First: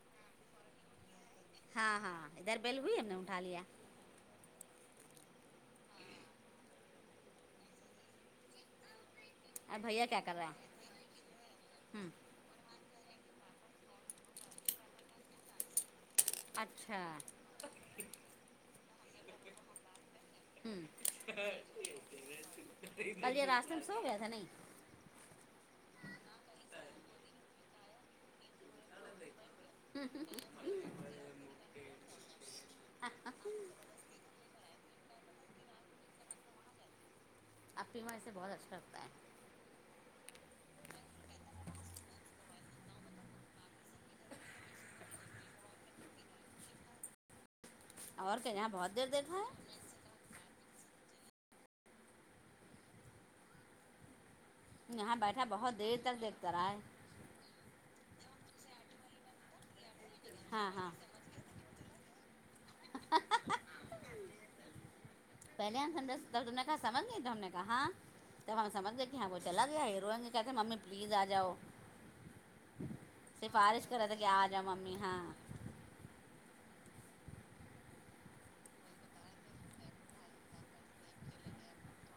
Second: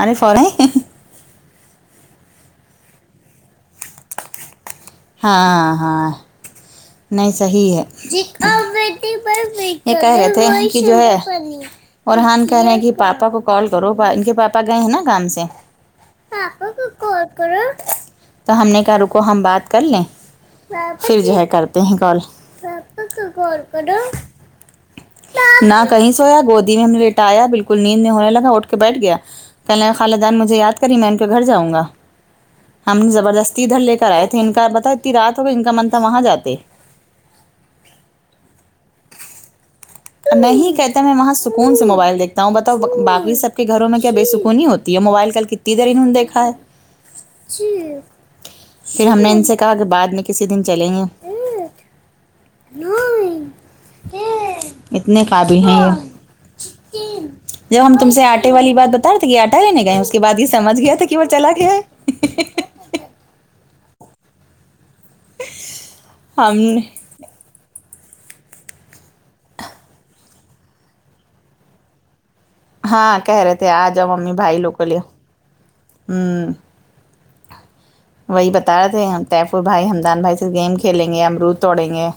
ہرے ف رہے ہاں ہاں ادھر بیل ہوئی ہم نے اٹھا لیا ہاں ہاں نہیں صحیح ہے یہ اور بھیا کہہ کیا رہے کر رہا تھے کہ جو ہے ہے اورحان کہہ رہے ہیں کہ پاپا کو کال کرو ان کے پاپا گئے ہیں نا کام سے کال کرو پاپا کو اچھا کال کرو تو ہم نے کہا رکو ہم بات کر لیں پھر جو ہے کر تے ہے کال پاپا کو کل یہ کال راستے میں کرو سو گیا تھا نہیں نہ کہیں سویا گودی میں ہم نے لٹایا بالکل نیند میں ہونے لگا اٹھ کے بیٹھ گیا کہنے لگا خالا جان مجھے یاد کری میں ان کے گھر جاؤں گا ہم زبردستی ادھر لے کرائے تھے ان کا بتا اتنی رات ہوگی ان کا من تھا وہاں جاتے اپپی وہاں اسے بہت اچھا لتا ہے نہیں کہتا میں وہاں سکون سے موبائل دیکھتا ہوں بتاؤ باقی سب کے گھروں میں کیا بےسکونی ہوتی ہے موبائل کل کتنے دیر انہوں نے دیکھا ہے اور کہ یہاں بہت دیر پھر ہم نے دیکھا ان سے ہے کہا کہ بعد میں کسی دن چلیں گے یہاں اتنے بیٹھا قابل بہت ہیں دیر تک دیکھتا رہا ہے یہ جب ہم تم سے آٹے والی بات بتا رہے تھے کہ آٹا لینے گئے اس کے بد یہ ہاں سمج ہاں گیا تھا کہ وہ چلا گیا ہے پہلے سندس ت ہم تیں کا سمجھ نہیں تھا نے کہاں تب ہم سمجھ گئے کہ ہاں وہ چلا گیا ہے یہ رویے گے کہتے ہیں ممی پلیز آ جاؤ ہاں کہہ رہے تھے آ سفارش کر رہا جاؤ تھا کہ ممی آ بھائی جاؤ ل ممی لے ہاں ہمم وہی بتا رہے تھے ہم طیفو بھائی ہمدان بھائی سے گیم کھیلیں گے امرود توڑیں گے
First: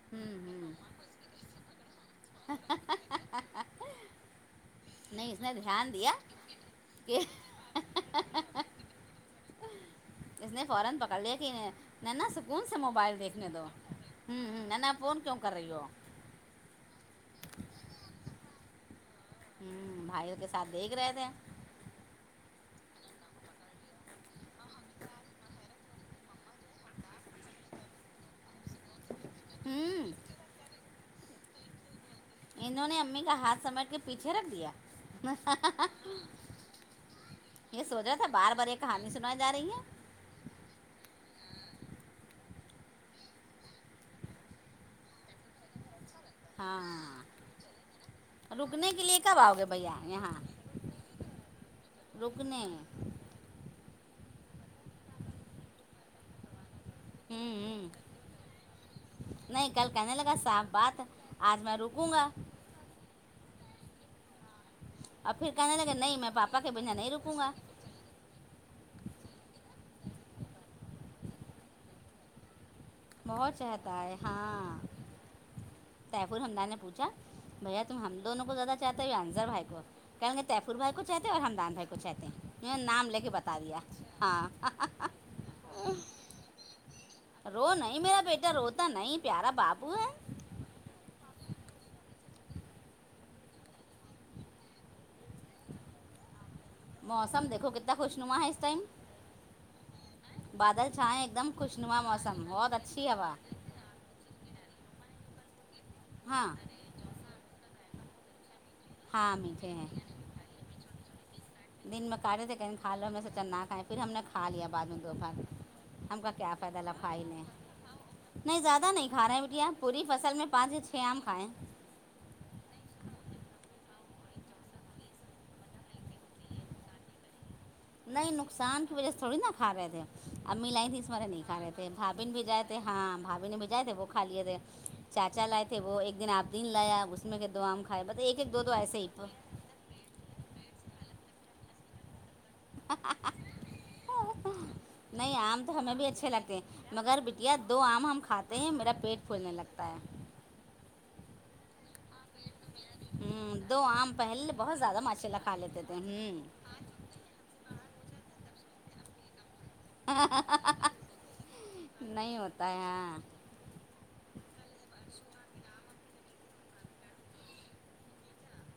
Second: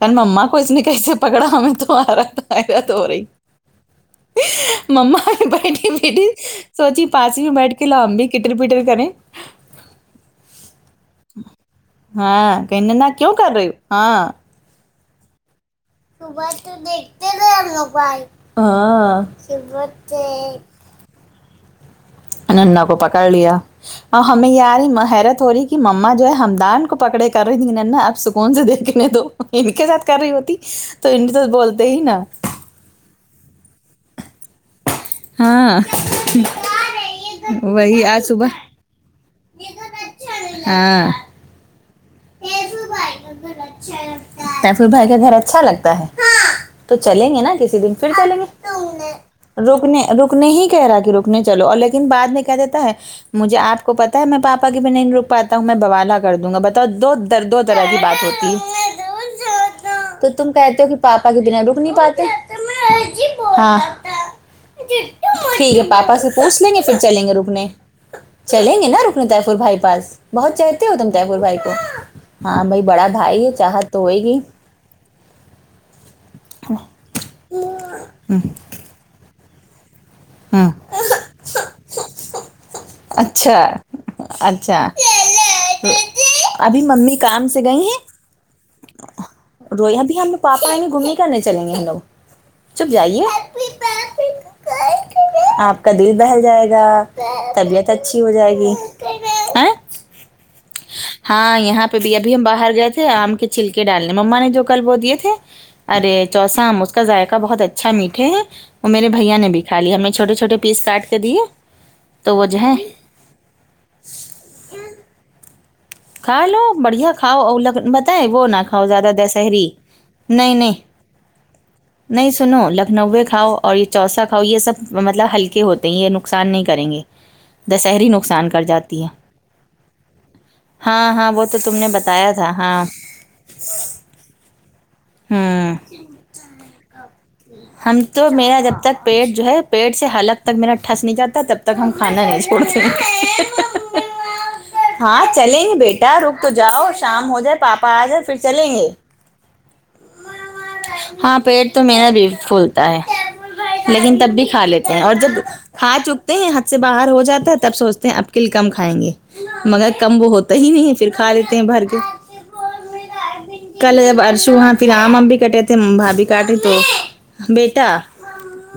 کل ہوں مما کو اس ہوں نے کیسے پکڑا ہمیں تو آرا مما نہیں اس نے بیٹھی دھیان دیا بیٹھی سوچی کہ پاس ہی بیٹھ کے ل لاؤں گی کیتنے پٹر کریں اس نے فوران پک کر لیکن نانا سکون ہاں سے کہیں نہ موبائل کیوں دیکھنے کر دو رہی ہوں ہو ہاں ام نانا فون کیوں کر رہی ہو صبح تو دیکھتے گئے ہم موبل ہاں صبح ہوں بھائی کے سے ساتھ دیکھ رہے تھے نانا کو پکڑ لیا ہمیں ی رہی حیرت ہو رہی مما جو ہے ہمدان کو پکڑے کر رہی تھی نانا اب سکون سے دیکھنے تو ان کے ساتھ ہوں کر رہی ہوتی تو ان تو بولتے ہی نا انہوں نے امی کا ہاتھ سمیٹ کے پیچھے رکھ دیا اہ اہ ہاں اہ یہ وہی سوچ رہا آج تھا صبح بار بار یہ کہانی سنائی جا رہی ہے ہاں تیفو بھائی کا گھر اچھا لگتا ہے تفو بھائی کے گھر اچھا لگتا ہے ھ تو ہاں چلیں گے نا کسی دن پھر چلیں رکنے کے گے لیے کب آؤ گے بھیا رکنے یہاں رکنے ہی کہہ رہا کہ رکنے چلو اور لیکن بعد میں کیا رکنے ہوں دیتا ہے مجھے آ کو پتا ہے میں پا بھی نہیں رکاتا ہوں میں بوالا کر دوں گا ب ترد و درد و درد کی بات ہوتی ہے نہیں کل کہنے تو لگا تم صاف کہتے ہو کہ بات پاپا کے آج بنا میں رک نہیں رکوں پاتے گا میں ج بہاتھا اور پھر ٹھیک کہنے ہے لگا پاپا نہیں سے میں پوچھ لیں کے گے بنا پھر نہیں چلیں گے رکوں گا رکنے چلیں گے نا روکنےتفور بھائی پاس بہت چاہتے ہو تم تفور بھائی پ ہاں باں بڑا بھائی ہے بہت چاہت تو چتا ہے ہوئے گی ہاں سیف ال ہممدان نے پوچھا بھیا تم ہم ہوں دونوں کو زیادہ چاہتے ہیں ی عنظر بھائی کو کہیں کہ ہوں یفرور بھائی کو چاہتے ہیں اور ہممدان بھائی کو چاہتے ہیں میں نام لے کے بتا اچھا دیا ہاں اچھا ابھی ممی کام رو نہیں میرا بیٹا روتا نہیں پیارا بابو روئے ہے ابھی ہم لگ پاپا آئیں گے گھوم ہی کرنے چلیں گے ہم لوگ چپ جائیے آپ کا دل بہل جائے گا موسم دیکھو طبیعت کتنا اچھی ہو خوشنما ہے اس جائے گی ٹائم ہاں بادل چھائے ایک دم ہاں یہاں پہ خوشنما بھ اب ہم موسم باہر بہت گئے اچھی تھے ہوا آم کے چھلکے ڈالنے مما نے جو کل وہ دیے تھے ارے ہاں چوسام اس کا ذائقہ بہت اچھا میٹھے ہے اور میرے ہاں بھیا نے بھی میٹھے کا ہیں لیا ہمیں چھوٹے چھوٹ پیس کاٹ کر کے دیے دن میں تو کاٹے وہ تھے جو کہیں ہے کھا لو ہم میں سے چنا کھائےیں پھر ہم نے کھا لیا بعد میں دو پار ہم کا کھا کیا لو فائدہ بڑھیا لافائی کھاؤ نے اور لگ پتہ ہے وہ نہ نہیں کھاؤ زیادہ نہیں کھا رہے ہیں دسہری بٹیا پوری فصل میں نہیں نہیں پانج فم کائیں نہیں سنو لکھنؤ کاؤ اور یہ چوسا کھاؤ یہ سب مطلب ہل ک ہوتے ہیں یہ نقصان نہیں کریں گے دسہری نہیں نقصان کر کی جاتی ہے وجہ سے تھوڑی نا کا رہے تھے امی لائییں تھی ہاں اسمارے ہاں نہیں وہ کھ تو رہے تم تھے بھابھی نے بتایا بھی تھا جائے تھے ہاں بھابھی نے بھی جائے تھے وہ کا لیے تھے چاچا لائے ہوں تھے وہ ایک دن آپ دن لایا اس اس میں کے دو آم ہم کائے ب تو ایک ایک میرا دو جب ایسے تک ہی پیٹ جو ہے پیٹ سے حالک تک میرا ٹھنس نہیں جاتا ہے تب تک ہم کھانا نہیں چھوڑتے ہاں نہیں چلیں آم گے تو ہمیں بھی بیٹا اچھے رک تو لگتے جاؤ ہیں مگر شام ہو بٹیا جائے دو پاپا آم آ ہم جائے پھر کھاتے ہیں چلیں گے میرا پیٹ پھولنے لگتا ہے ہاں پیٹ تو میرا بھ ی پھولتا ہے دو آم لیکن تب بھی پہلے کھا بہت لیتے زیادہ ہیں اور ماشاء جب اللہ لیتے تھے کھا چکتے ہیں ہ سے باہر ہو جاتا ہے تب سوچتے ہیں اب کل کم کھائیں گے مگر کم وہ ہوتا ہی نہیں ہے پھر کھا لیتے ہیں بھر کے نہیں ہوتا ہے ہاں کل جب ارشو وہاں پھر آم ام بھی کٹے تھے بھ بھی کاٹے تو بیٹا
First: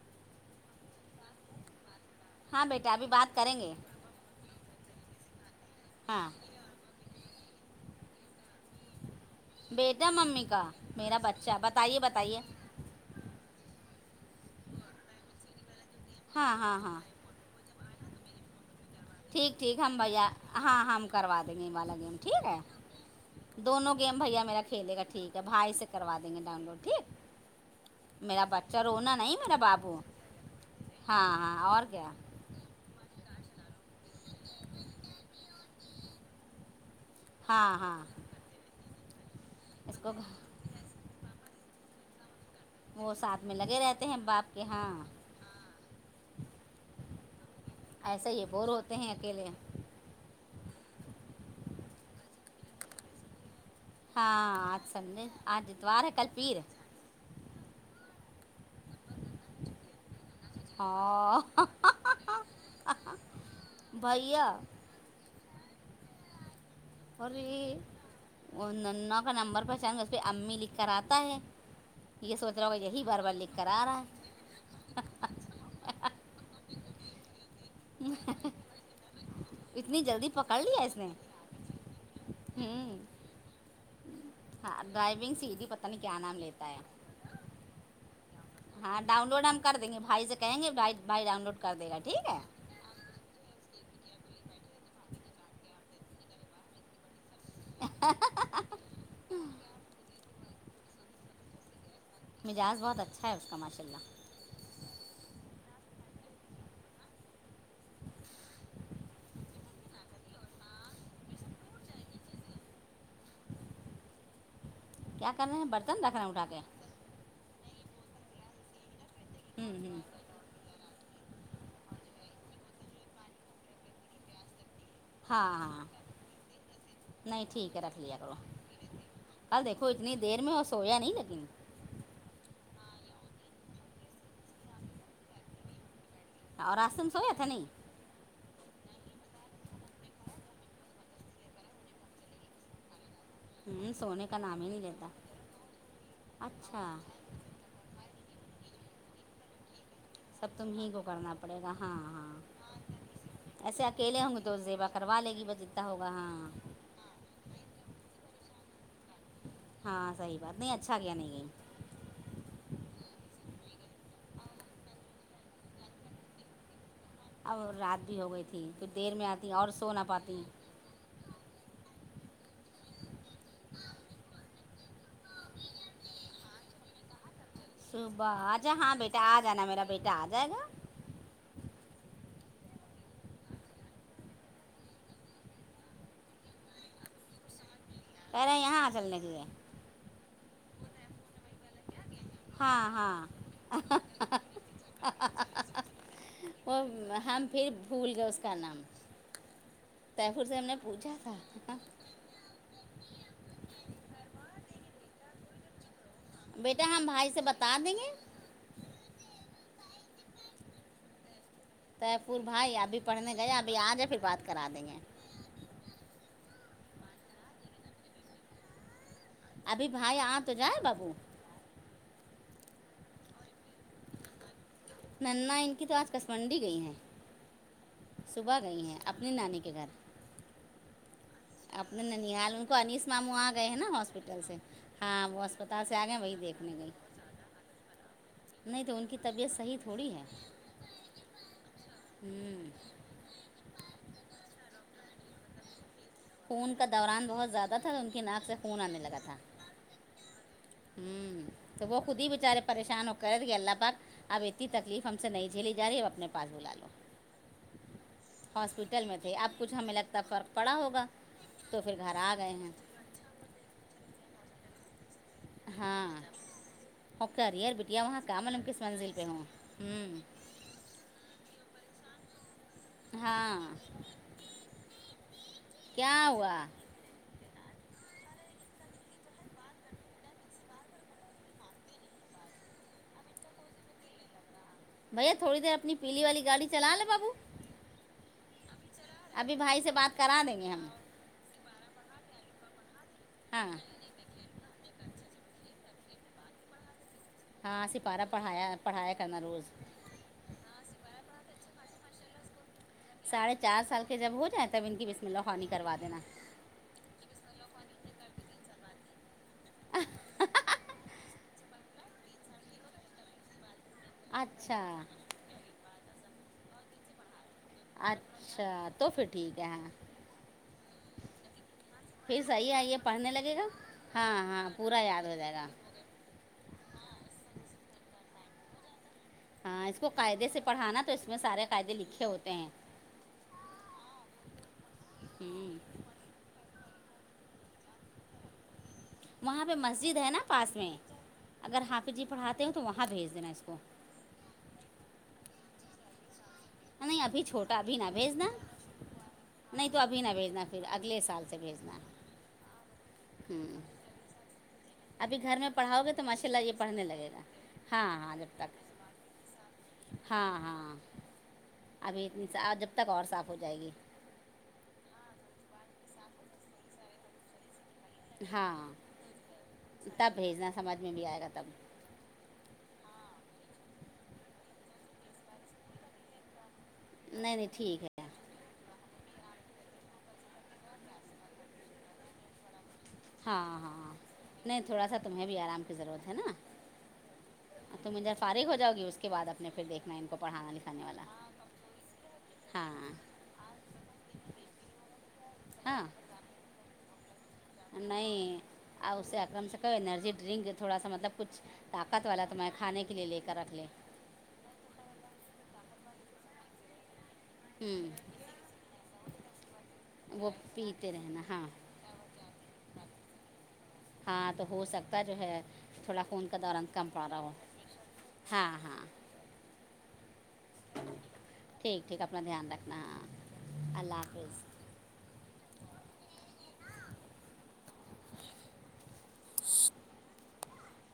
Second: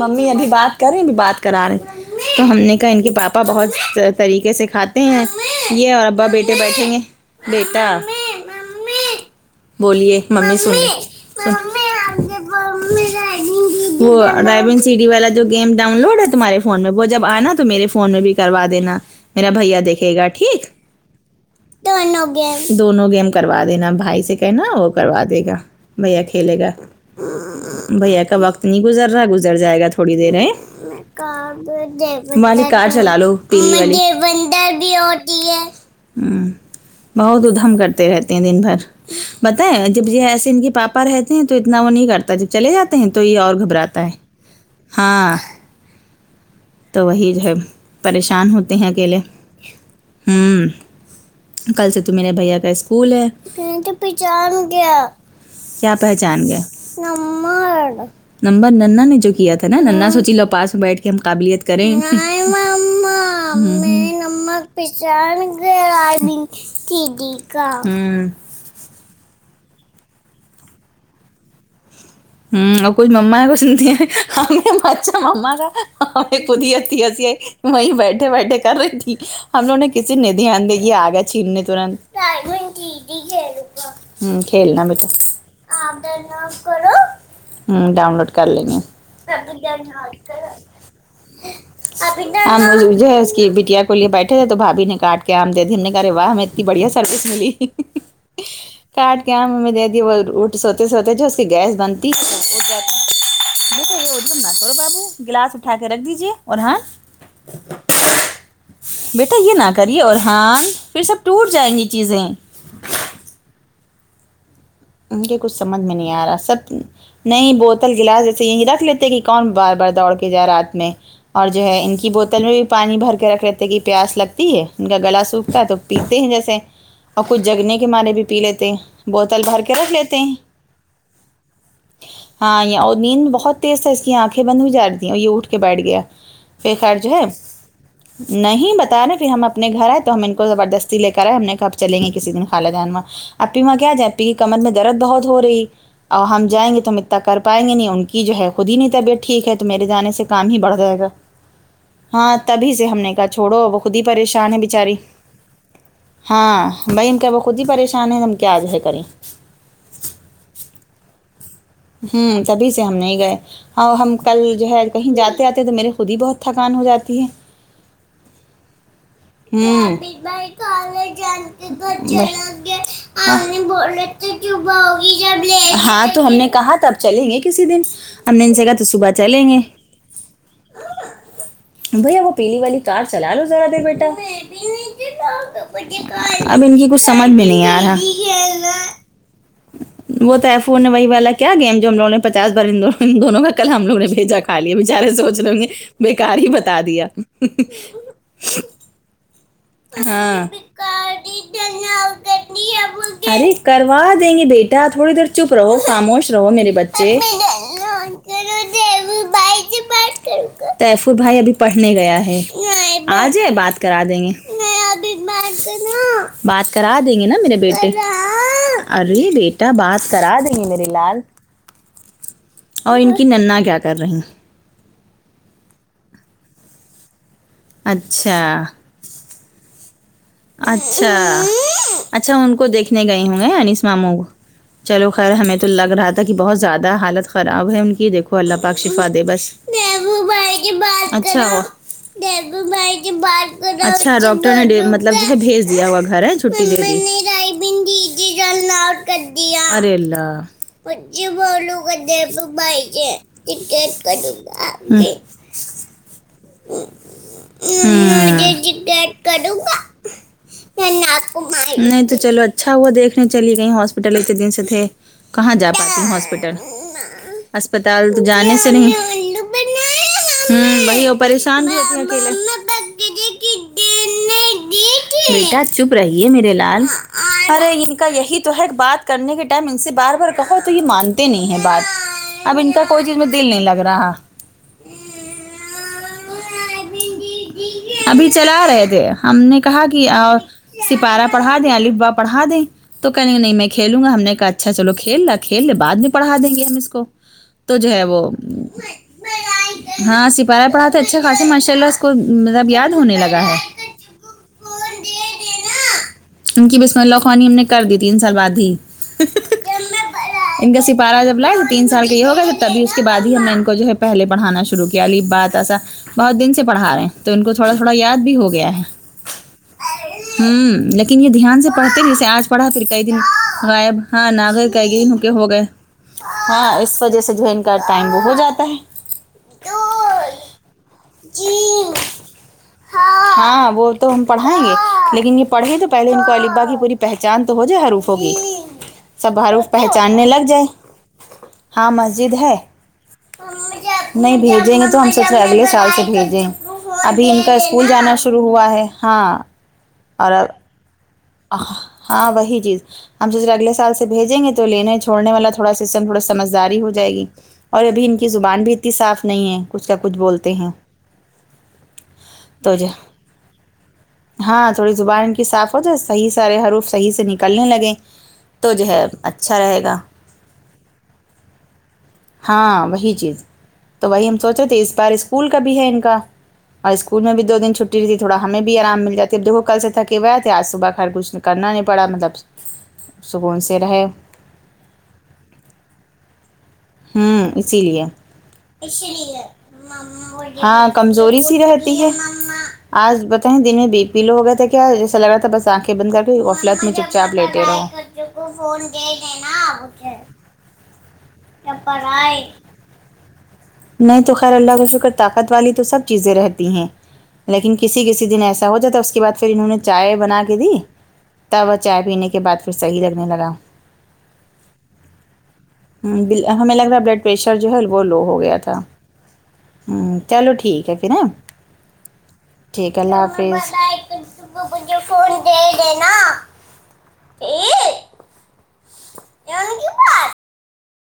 ممی ابھی بات کر رہی بات کرار تو ہم ہاں نے کہا بیٹا ان ابھی کے بات پاپا کریں بہت گے طریقے سے کھات ہیں یہ اور ابا ہاں بیٹے بیٹھیں گے بیٹا بیٹا بولیے ممی کا سن میرا بچہ بتائیے بتائیے وہ ڈرائیبن سی ڈی والا جو گیم ڈاؤن لوڈ ہے ہاں تمہارے ہاں فون میں ہاں وہ جب آنا تو میرے فون میں بھی کروا دینا میرا ٹھیک ٹھیک بھیا ہم دیکھے گا ٹھیک ہاں ہم کروا دیں گے یہ والا دونوں ٹھیک ہے گیم دونوں گیم کا کروا دینا دونوں گیم بھائی سے بھیا کہ میرا نا وہ کھیلے گا کروا ٹھیک ہے دے گا بھائی سے کروا بھیا دیں گے کھیلے ڈاؤن گا لوڈ ٹھیک بھیا کا میرا وقت بچہ نہیں گزر رونا رہا نہیں میرا گزر جائے گا بابو تھوڑی دیر ہے ہاں ہاں اور کیا ممی کار چلا لو ب بہت ہاں ادھم ہاں کرتے رہتے ہیں دن بھر بتائیں اس جب کو یہ ایسے ان کی پاپا رہتے ہیں تو اتنا وہ نہیں کرتا جب چلے جاتے ہیں وہ تو یہ ساتھ اور میں لگے گھبراتا رہتے ہے ہیں باپ کے ہاں تو وہی جو ہے پریشان ہوتے ہیں اکیلے ہوں کل سے تو میرے بھیا کا اسکول ہے ہاں پہچان آج گیا سنڈے آج کیا اتوار ہے کل پہچان پیر گیا نمبر نمبر ننا جو کیا تھا نا نا سوچی لو پاس میں بیٹھ کے ہاں قابلیت کریں ہیں بھیا مما پہچان ارے [inaudible] وہ ننا کا نمبر پہچان گا اس پہ امی لکھ کر آتا ہے یہ سوچ رہا ہوگا یہی بار لکھ کر آ رہا ہے ہم بھا مما کا خود ہی اتھی ہسی آئی وہی بیٹھے بیٹھے کر رہی تھی ہم لوگوں ہے نے اتنی کسی جلدی نے پکڑ دھیان دے لیا اس کیایا نے آگیا چھیننے ترنت ہوں ہ کھیلنا ہاں بیٹا ڈرائیونگ سیدھی پتہ نہیں کیا نام لیتا ہے کرو ہ ڈاؤن لوڈ کر لیں گے ہاں ڈاؤن لوڈ ہم کر دیں گے بھائی سے کہیں گے بھائی بھائی ڈاؤن لوڈ کر دے گا ٹھیک ہے آج میں جہز کی ویڈیو کو لیے بیٹھے تھ توبھابی نے کاٹ کے آام دے دی ہم نے کہ رہے واہ ہمیں اتنی بڑیا سروس کاٹ کے آم ہم دے دی وہ اٹ سوتے سوتے جو اس کی گیس بند مزاج بہت اچھا ہے اس کا ماشاء یہ اللہ نہ کرو بابو گلاس اٹھا کے رکھ دیجیے اور ہاں بیٹا یہ نہ کریے او ارحان پھر سب ٹوٹ جائیں گی چیزیں ان کیا کے کر کچھ رہے ہیں سمجھ میں برتن نہیں رکھ رہے آ ہیں رہا اٹھا کے سب نہیں بوتل گلاس جیسے یہی رکھ لیتے کہ کون بار ہوں بار ہوں دوڑ کے جا رات میں اور جو ہے ان کی بوتل میں بھی پانی بھر کے رکھ لیتے ہیں کہ پیاس لگتی ہے ان کا گلا ہاں سوکھتا ہے تو ہاں پیتے ہیں جیسے اور کچھ نہیں ٹھیک جگنے ہے کے مارے بھی پی لیتے بوتل بھر کے تو رکھ اتنی لیتے ہیں دیر میں اور سویا نہیں لیکن ہاں یہ اور نیند بہت تیز تھا اس کی آنکھیں بند ہو جا رہی ہیں اور یہ اٹھ کے بیٹھ گیا پے اور کار آج تم جو ہے سویا تھا نہیں نہیں بتاے پھر ہم اپنے گھر آئے تو ہم ان کو زبردستی لے کر آئے ہم نے کہا پھر چلیں گے کسی دن خالہ جان ایما کیا ہوں جائیں اپی سونے کی کا کمر نام ہی میں نہیں درد لیتا بہت ہو رہی اور ہم جائیں گے اچھا تو متک پائیں گے نہیں ان کی جو ہے خود ہی نہیں طبیت ٹھیک ہے تو میرے جانے سے کام سب ہی تم بڑھ جائے کو گا کرنا پڑے گا ہاں تبھی سے ہم نے کہا چھوڑو وہ ایسے خود ہی اکیلے ہوں گے پریشان تو ہے زیبا بچاری کروا لے گی بس جتنا ہوگا ہاں بھائی ہم کا وہ خود ہی پریشان ہے ہم کیا آج ہے کریں ہاں صحیح بات نہیں اچھا کیا نہیں گئی ہوں تبھی سے ہم نہیں گئے اور ہم کل جو ہے کہیں جاتے آتے تو میرے خود ہی بہت تھکان ہو جاتی ہے اب رات بھی ہو گئی تھی تو دیر میں آتی ہیں اور سو نہ پاتی ہیں خالہ جان کے گھر جانا ہے ہاں تو ہم نے کہا تب چلیں گے کسی دن ہم صبح کہا اچھا تو ہاں صبح بیٹا آ چلیں گے جانا میرا بیٹا آ جائے گا بھیا وہ پیلی والی کار چلا لو ذرا دیر بیٹا اب ان کی کچھ سمجھ بھی نہیں آ رہا کہ رہے یہاں چلنے کیے وہ تو ائی فون نے وہی والا کیا گیم جو ہم لوگوں نے پچاس بار ان ہاں دونوں ان ہاں دونوں کا کل ہم لوگوں نے بھیجا کا کھالیا بےچارے سوچ رہے ہونگے بےکار ہی وہ بتا دیا ہم پھر بھول گئے اس کا نام ہاں طیفور سے ہم نے پوچھا تھا ارے کروا دیں گے بیٹا تھوڑی دیر چپ رہو خاموش رہ رو میرے بیٹا ہم بچے بھائی سے بتا دیں گے تہفو بھائی سے بات کرونگا تہفو بھائی ابھی پڑھنے گیا ہے طیفور بھائی ابھی آ پڑھنے جائے گیا ابھی بات آ کرا جائے پھر دیں نگے بات کرا دیں گے بات کرا دیں گے نا میرے بیٹے ارے بیٹا ابھی بات بھائی آ کرا تو رہے جائے میرے بابو لال اور ان کی ننا کیا کر رہی ہیں ننا ان کی تو آج کسمنڈی گئی ہیں صبح اچھا گئی ہیں اپنی نانی کے گھر اچھا اپنے اچھا ننیحال ان کو دیکھنے انیس گئے ماموں ہوں آ گے ہیں انیس نا ماموں کو ہاسپٹل سے چلو ہاں خیر وہ ہمیں تو اسپتال لگ سے آ رہا گئے ہیں تھا کہ وہی بہت دیکھنے گئی زیادہ حالت خراب ہے ان کی دیکھو اللہ پاک نہیں تو ان شفا کی دے بس طبیعت صحیح تھوڑی تہفو ہے بھائی سے بات کراوو ہوں اچھا ڈاکٹر دیر مت کی مطلب تہے بھیج دیا ہوا گھر چھٹی خون دے کا دوران بہت زیادہ تھا تو ان کی دی ناک سے خون آنے لگا تھا ارے اللہ پ ج ہوں بولو تو وہ کر خود ہی د پ بیچارے بائی پریشان ہو کر کے کہ اللہ پاک اب اتنی کر تکلیف ہم سے [unintelligible] نہیں جھیلی جاری اب اپنے پاس بلا لو ہاں ہاسپٹل میں تھے اب کروں کچھ ہمیں لگتا فرق پڑا ہوگا گاپ پھر نہیں گھر تو آ چلو گئے ہیں اچھا ہوا دیکھ چلی گئی ہاسپٹل اتنے دن سے تھے کہاں جا پاتے ہیں ہاسپٹل ار بٹیا اسپتال وہاں تو جانے کاملم کس منزل پہ ہوں ہوں ہ وہی اور پریشان رہتی ہے اکیلے ہاں بیٹا چپ کیا رہی ہے میرے ہوا لال ارے ان کا یہی تو ہے بات کرنے کے ٹائم ان سے بار بار کہو تو یہ مانتے نہیں ہے بات اب ان کا کوئی چیز میں دل نہیں لگ رہا بھیا تھوڑ دیر اپنی پیلی والی گاڑی چلا لے بابو ابھی چلا رہے تھے ہم ابھی نے بھائی کہاں سے کہ بات کرا دیں گے ہم سپارہ پڑھا دیں الف با پڑھا دیں تو کہنے لگا نہیں میں ہاں کھیلونگا ہم نے کہاں اچھا چلو کھیلنا کھیلنے بعد میں پڑھا دیں گے ہم اس کو تو ہاں جو اس ہے وہ پارا پڑھایا پڑھایا کرنا روز ہاں سپاہ پڑھا اچھےخاصہ ماشاءاللہ کو مطلب یاد ہونے لگا ساڑھے ہے چار سال کے جب ہو جائیں تب ان کی بسم اللہ خوانی کروا دینا ان کی بسم اللہ خوانی ہم نے کر دی تین سال بعد ہی ان کا سپارہ جب ل تین سال کا یہ ہوگا تو تب اس کے بعد ہی ہم نے ان کو جو ہے پہلے پڑھانا اچھا شروع کیا الف با تا سا بہت دن سے پڑھا رہے ہیں تو ان کو تھوڑا تھوڑا یاد بھی ہو گیا ہے اچھا تو پھر ٹھیک ہے ہاں ہوں لیکن یہ دھیان سے پڑھتے نہیں جسے آج پڑھا صحیح پھر ہے یہ کئی دن پڑھنے لگے گا غائب ہاں ناگے پورا یاد کے ہو جائے گئے گا ہاں اس وجہ سے جو ہے ان کا ٹائم وہ ہو جاتا ہے ہاں اس کو قاعدے سے پڑھانا تو اس میں سارے قاعدے لکھے ہوتے ہیں ہاں وہ تو ہم پڑھائیں گے لیکن یہ پڑھیں ہوں تو پہلے ان کو الف با کی پوری پہچان تو ہو جائی حروف ہوگی وہاں حروف پہ مسجد پہچاننے ہے نا لگ جائے پاس میں اگر ہاں حافظ جی مسجد ہے پڑھاتے ہوں تو وہاں بھیج دینا اس کو نہیں بھیجیں گے تو ہم سوچ رہے اگلے سال سے بھیجیں نہیں ابھی ان کا چھوٹا اسکول ابھی نہ جانا شروع بھیجنا ہوا ہے ہاں نہیں تو ابھی اور نہ بھیجنا پھر اگلے سال سے بھیجنا ہاں وہی چیز ہم سوچے اگلے ہوں سال سے بھیجیں گے تو لینے چھوڑنے ابھی والا گھر میں تھوڑا [unintelligible] پڑھاؤ گے تھوڑا تو ماشاء اللہ یہ سمجھداری ہو پڑھنے جائے گی لگے گا اور ابھی ہاں ان کی ہاں جب زبان بھی تک اتنی صاف نہیں ہے کچھ کیا کچھ بولتے ہاں ہیں ہاں ابھی تو صاف جب جو تک اور صاف ہو جائے گی ہاں تھوڑی زبان ان کی صاف ہو جائے صحیح سارے حروف صحیح سے نکلنے لگے ہاں تب بھیجنا سمجھ میں بھی آئے گا تب ہاں وہی چیز تو وہی ہم سوچ رہے تھے اس بار اسکول کا بھی ہے ان کا اور اسکول میں بھی نہیں دو نہیں دن چھٹی ٹھیک رہی ہے تھوڑا ہمیں بھی آرام مل جاتا ہے اب وہ کل سے تھکے ہوئے تھے آج صبح کا ہر کچھ کرنا نہیں پڑا مطلب سکون ہاں سے رہے ہاں نہیں تھوڑا سا تمہیں بھی آرام کی ضرورت ہے نا ہوں اسی لیے تم ادھر فارغ ہو جاؤ گی اس کے بعد اپنے پھر دیکھنا ان کو پڑھانا ہاں لکھانے والا کمزوری سی رہتی ہاں آج بتائیں دن میں بی پی لو ہو گیا تھا کیا جیسا لگ رہا تھا بس آنکھیں ہاں بند کر میں چپ چاپ لیتے نہیں رہو اور اسے اکرم سے کہو انرجی ڈرنک تھوڑا سا مطلب کچھ طاقت والا تو میں کھانے کے لیے لے کر رکھ لیں نہیں تو خیر اللہ کے فکر طاقت والی تو سب چیزیں رہتی ہیں لیکن کسی ہوں کسی دن ایسا ہو جاتا اس کے بعد پھر انہوں نے چائے بنا وہ کے دی پیتے رہنا ہاں تب چائے پینے کے بعد پھر صحیح لگنے لگا ہاں تو ہو سکتا جو ہے تھوڑا خون کا ہمیں لگ دوران رہا ہے کم بلڈ پڑ ہو پریشر جو ہے وہ لو ہو گیا ہاں تھا ہاں چلو ٹھیک ہے پھر ہیں ٹھیک ٹھیک اپنا دھیان ٹھیک ہے رکھنا اللہ ہاں حافظ اللہ حافظ مجھے فون دے دینا [unintelligible]